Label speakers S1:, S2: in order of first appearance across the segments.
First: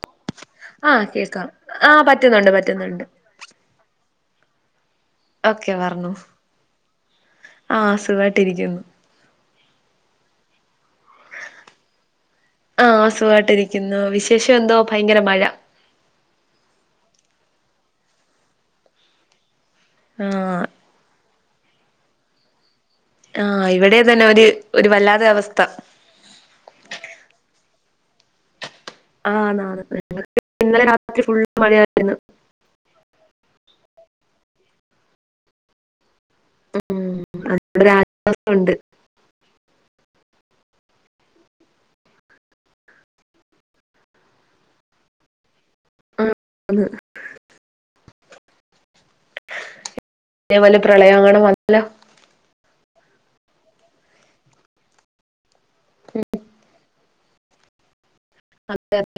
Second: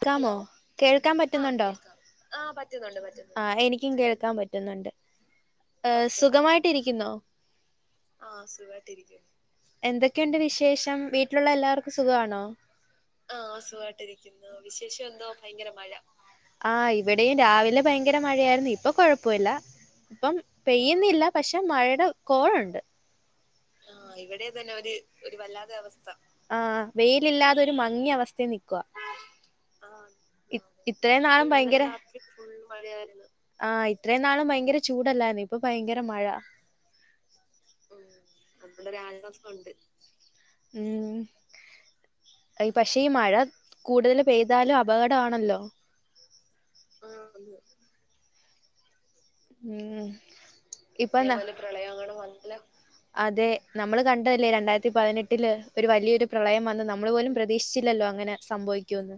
S1: ക്കാമോ
S2: ആഹ്
S1: കേൾക്കാൻ
S2: കേക്കാം
S1: പറ്റുന്നുണ്ടോ
S2: ആഹ്
S1: ആ
S2: പറ്റുന്നുണ്ട്
S1: പറ്റുന്നുണ്ട് പറ്റുന്നുണ്ട് ആ എനിക്കും കേൾക്കാൻ പറ്റുന്നുണ്ട്
S2: ഓക്കെ പറഞ്ഞോ
S1: സുഖമായിട്ടിരിക്കുന്നോ
S2: ആഹ്
S1: ആ
S2: സുഖായിട്ടിരിക്കുന്നു
S1: സുഖായിട്ട് ഇരിക്കുന്നു എന്തൊക്കെണ്ട് വിശേഷം വീട്ടിലുള്ള എല്ലാർക്കും സുഖാണോ
S2: ആഹ്
S1: ആ
S2: സുഖായിട്ടിരിക്കുന്നു
S1: സുഖായിട്ട് ഇരിക്കുന്നു
S2: വിശേഷം എന്തോ
S1: വിശേഷന്തോ ഭയങ്കര മഴ ആ ഇവിടെയും രാവിലെ ഭയങ്കര മഴയായിരുന്നു ഇപ്പൊ കൊഴപ്പോല്ല ഇപ്പം പെയ്
S2: ആഹ്
S1: പെയ്യ്ന്നില്ല പക്ഷെ മഴയുടെ കോള് ണ്ട്
S2: ആ ഇവിടെ തന്നെ ഒര് ഒരു വല്ലാതെ അവസ്ഥ
S1: ആ വെയിലില്ലാതെ ഒരു മങ്ങിയ അവസ്ഥേ നിക്കുവാ
S2: ആണ് ആണ്
S1: ആ ഇത്
S2: ഇന്നലെ രാത്രി
S1: ഇത്രയും
S2: ഫുള്ള്
S1: നാളും ഭയങ്കര
S2: മഴയായിരുന്നു
S1: ആ ഇത്രയും നാളും ഭയങ്കര ചൂടല്ലായിരുന്നോ ഇപ്പൊ ഭയങ്കര മഴ
S2: ഉം അൽപൊരാശ്വാസം ഉണ്ട്
S1: ഒരാശ്വാസഒണ്ട് ഉം അത് പക്ഷേ ഈ മഴ കൂടുതല് പെയ്താലും അപകട ആണല്ലോ
S2: ആ അത് തന്നെ
S1: ഉം
S2: അതേപോലെ പ്രളയം
S1: ഇപ്പം ന്താ
S2: അങ്ങനെ
S1: അതുപോലെ
S2: വന്നല്ലോ
S1: പ്രളയം അങ്ങനെ വന്നാലോ അതെ നമ്മള് കണ്ടതല്ലേ രണ്ടായിരത്തി പതിനെട്ടില് ഒരു വലിയൊരു പ്രളയം വന്ന് നമ്മള് പോലും പ്രതീക്ഷിച്ചില്ലല്ലോ അങ്ങനെ
S2: അതറിയാം.
S1: സംഭവിക്കുമന്ന്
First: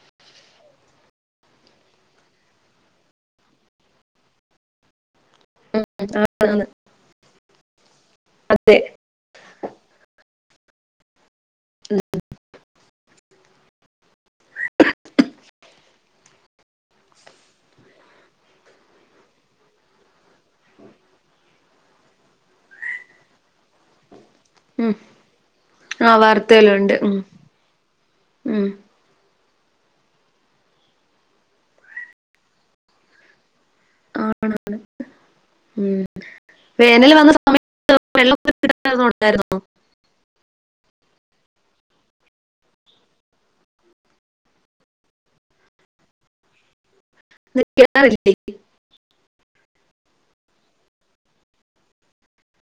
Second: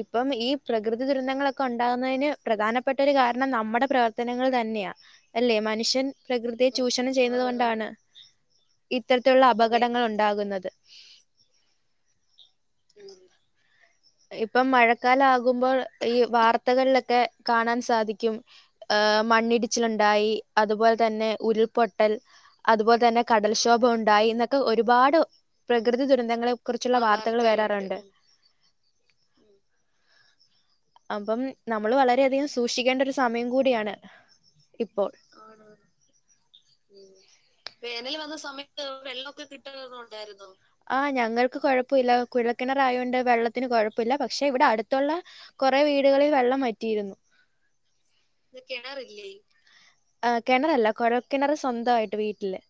S1: ഇപ്പം ഈ പ്രകൃതി ദുരന്തങ്ങളൊക്കെ ഉണ്ടാകുന്നതിന് പ്രധാനപ്പെട്ട ഒരു കാരണം നമ്മടെ പ്രവർത്തനങ്ങൾ തന്നെയാ അല്ലേ
S2: ഉം
S1: മനുഷ്യൻ
S2: ആന്ന്
S1: പ്രകൃതിയെ ചൂഷണം ചെയ്യുന്നത് കൊണ്ടാണ്
S2: അതെ
S1: ഇത്തരത്തിലുള്ള അപകടങ്ങൾ ഉണ്ടാകുന്നത്
S2: ഉം
S1: ഇപ്പം മഴക്കാല ആകുമ്പോൾ ഈ വാർത്തകളിലൊക്കെ കാണാൻ സാധിക്കും ഏ മണ്ണിടിച്ചിലുണ്ടായി അതുപോലെ തന്നെ ഉരുൾപൊട്ടൽ അതുപോലെ തന്നെ കടൽക്ഷോഭ ഉണ്ടായി എന്നൊക്കെ
S2: ഉം
S1: ഒരുപാട് പ്രകൃതി
S2: ആഹ്
S1: ദുരന്തങ്ങളെ
S2: വാർത്തയിലുണ്ട്
S1: കുറിച്ചുള്ള
S2: ഉം
S1: വാർത്തകൾ വരാറുണ്ട്
S2: ഉം
S1: അപ്പം നമ്മള് വളരെയധികം സൂക്ഷിക്കേണ്ട ഒരു സമയം കൂടിയാണ്
S2: ആണ് ആണ്
S1: ഇപ്പോൾ
S2: ഉം വേനല് വന്ന സ
S1: വേനല് വന്ന സമയത്ത് വെള്ളക്കെ കിട്ടലുക്കെണ്ടായിരുന്നോ ആ ഞങ്ങൾക്ക് കൊഴപ്പോല്ല കുഴക്കിണറാ ആയോണ്ട് വെള്ളത്തിന് കൊഴപ്പോല്ല പക്ഷെ ഇവിടെ അടുത്തുള്ള കൊറേ വീടുകളിൽ വെള്ളം വറ്റിയിരുന്നു
S2: [unintelligible] കിണറില്ലേ
S1: ഇത് കെണറില്ലേ ആഹ് കിണറല്ല കുഴൽക്കിണർ സ്വന്തായിട്ട് വീട്ടില്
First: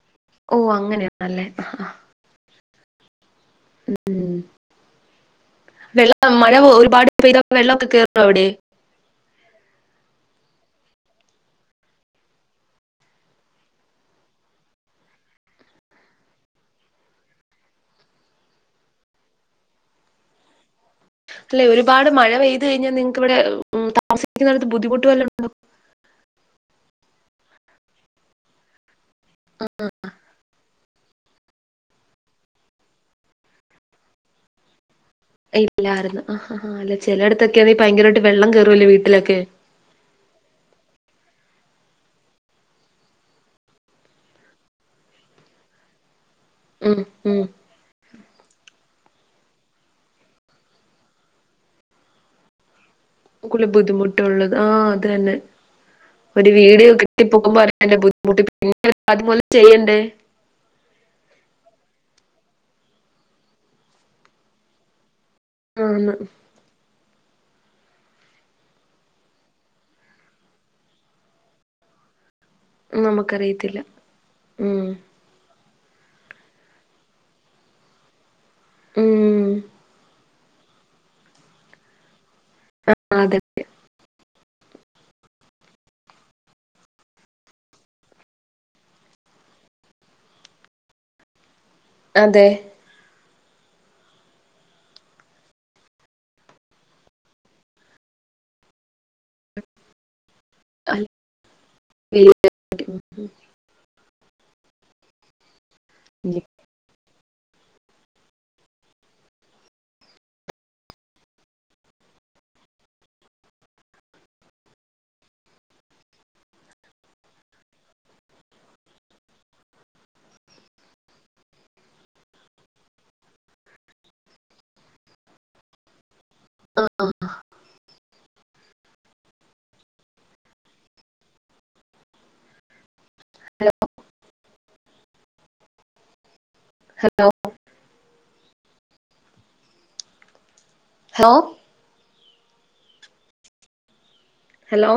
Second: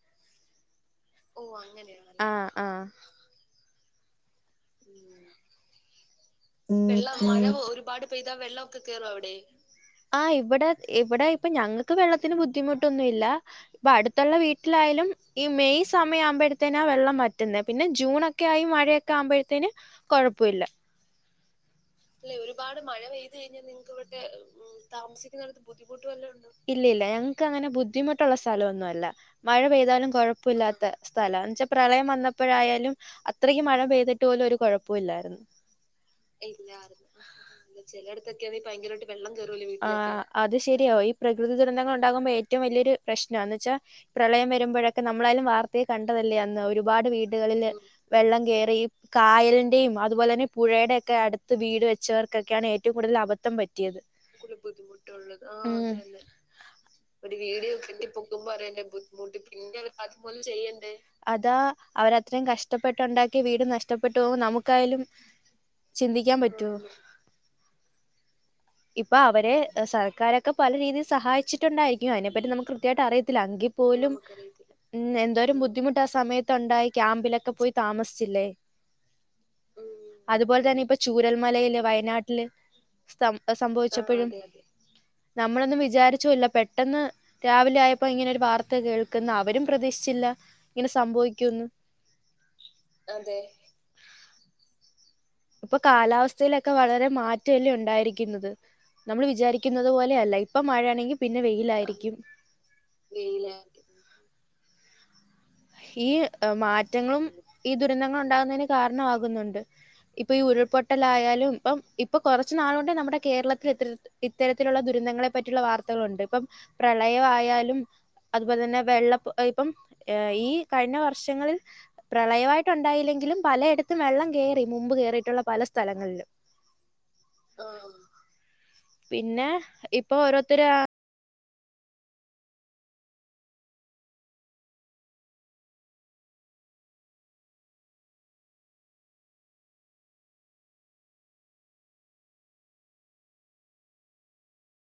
S2: ഓഹ് അങ്ങനെയാണല്ലേ ആഹ് ആഹ്
S1: ആഹ് ആഹ്
S2: ഉം ഉം വെള്ളം മഴ ഒരുപാട് പെയ്താ വെള്ളവൊക്കെ കേറുവോ അവിടെ
S1: ആഹ് ഇവിടെ ഇവിടെ ഇപ്പൊ ഞങ്ങൾക്ക് വെള്ളത്തിന് ബുദ്ധിമുട്ടൊന്നും ഇല്ല അപ്പൊ അടുത്തുള്ള വീട്ടിലായാലും ഈ മെയ് സമയം ആവുമ്പഴ്ത്തേനാ വെള്ളം വറ്റുന്നെ പിന്നെ ജൂണൊ ക്കായി മഴയൊക്കെ ആവുമ്പോഴ്ത്തേന് കൊഴപ്പില്ല
S2: അല്ലെ ഒരുപാട് മഴ പെയ്ത് കഴിഞ്ഞാൽ നിങ്ങൾക്ക് ഇവിടെ ഉം താമസിക്കുന്നടുത്ത് ബുദ്ധിമുട്ട് വല്ലോം ഉണ്ടോ
S1: ഇല്ലില്ല ഞങ്ങക്ക് അങ്ങനെ ബുദ്ധിമുട്ടുള്ള സ്ഥലം ഒന്നും അല്ല മഴ പെയ്താലും കൊഴ പ്പല്ലാത്ത സ്ഥലാ എന്ന്ച്ചാ പ്രളയം വന്നപ്പോഴായാലും അത്രക്കു മഴ പെയ്തിട്ട് പോലും ഒരു കുഴപ്പവും ഇല്ലാരുന്നു
S2: ഇല്ലാർന്ന് ആഹ് അത് അല്ല ചിലയിടത്തൊക്കെ ഭയരമായിട്ട് വെള്ളം കയറൂല്ലേ വീട്ടിലൊക്കെ
S1: ആഹ് അത് ശരിയാ ഈ പ്രകൃതി ദുരന്തങ്ങൾ ഉണ്ടാകുമ്പോൾ ഏറ്റവും വലിയൊരു പ്രശ്നാന്ന് എന്ന് വെച്ചാൽ പ്രളയം വരുമ്പോഴൊക്കെ നമ്മളായാലും വാർത്തയി കണ്ടതല്ലേ അന്ന
S2: ഉം
S1: ഒരുപാട്
S2: ഉം
S1: വീടുകളില് വെള്ളം കേറി കായലിന്റെയും അതുപോലെ തന്നെ പുഴയുടെ ഒക്കെ അടു ത്ത് വീട് വെച്ചവർക്കൊക്കെയാണ് ഏറ്റ ഏറ്റവും കൂടുതൽ അബദ്ധം
S2: കൂടുതൽ
S1: പറ്റിയത്
S2: ബുദ്ധിമുട്ടുള്ളത് ആ അത് തന്നെ
S1: ഉം
S2: ഒരു [unintelligible] ബുദ്ധിമുട്ട് പിന്നെ അത് പോലും ചെയ്യണ്ടേ
S1: ഒന്നും ചെയ്യണ്ടേ അതാ അവരത്രയും കഷ്ടപ്പെട്ടുണ്ടാക്കിയ വീട് നഷ്ടപ്പെട്ടു പോകുമ്പോൾ നമുക്കായാലും
S2: ആന്ന്
S1: പറ്റോ ഇപ്പൊ അവരെ സർക്കാരൊക്കെ പല രീതിയിൽ സഹായിച്ചിട്ടുണ്ടായിരിക്കും അയിനെപ്പറ്റി നമുക്ക് കൃത്യയിട്ട് അറിയത്തില്ല അങ്കി
S2: നമുക്കറിയത്തില്ല
S1: പോലും ഉം എന്തോരം ബുദ്ധിമു ട്ടാ സമയത്തുണ്ടായി ക്യാമ്പിലൊക്കെ പോയി താമസിച്ചില്ലേ
S2: ഉം
S1: അതുപോലെ തന്നെ ഇപ്പൊ ചൂരൽമലയില് വയനാട്ടില്
S2: അതെ
S1: സം സംഭവിച്ചപ്പഴ് നമ്മളൊന്നും വിചാരിച്ചുല്ല പെട്ടെന്ന് രാവിലെ ആയപ്പോ ഇങ്ങനെ ഒരു വാർത്ത കേൾക്കുന്നു അവരും പ്രതീക്ഷിച്ചില്ല ഇങ്ങനെ സംഭവിക്കുന്ന്
S2: അതെ
S1: അതെ ഇപ്പൊ കാലാവസ്ഥയിലൊക്കെ വളരെ മാറ്റല്ലേ ഉണ്ടായിരിക്കുന്നത് നമ്മൾ വിചാരിക്കുന്നത് പോലെയല്ല ഇപ്പൊ
S2: അല്ല,
S1: മഴയാണെങ്കി പിന്നെ വെയിലായിരിക്കും ഈ
S2: വീ-
S1: മാറ്റങ്ങളും ഈ ദുരന്തങ്ങളും ഉണ്ടാകുന്നതിന് കാരണമാകുന്നുണ്ട് ഇപ്പൊ ഈ ഉരുൾപൊട്ടലായാലും ഇപ്പം ഇപ്പൊ കുറച്ച നാളുണ്ട് നമ്മുടെ കേരളത്തിൽ എത്ര ഇത്തരത്തിലുള്ള ദുരന്തങ്ങളെ പറ്റിയുള്ള വാർത്തകളുണ്ട് ഇപ്പം പ്രളയമായാലും അതുപോലെ തന്നെ വെള്ളപ്പ ഇപ്പം ഈ കഴിഞ്ഞ വർഷങ്ങളിൽ പ്രളയമായിട്ട് ഉണ്ടായില്ലെങ്കിലും പലയിടത്തും വെള്ളം കേറി മുമ്പ് കേറിയിട്ടുള്ള പല സ്ഥലങ്ങളിലും
S2: ആഹ് ആഹ്
S1: പിന്നെ ഇപ്പൊ ഓരോരുത്തരാ
S2: ഹലോ ഹലോ ഹലോ ഹലോ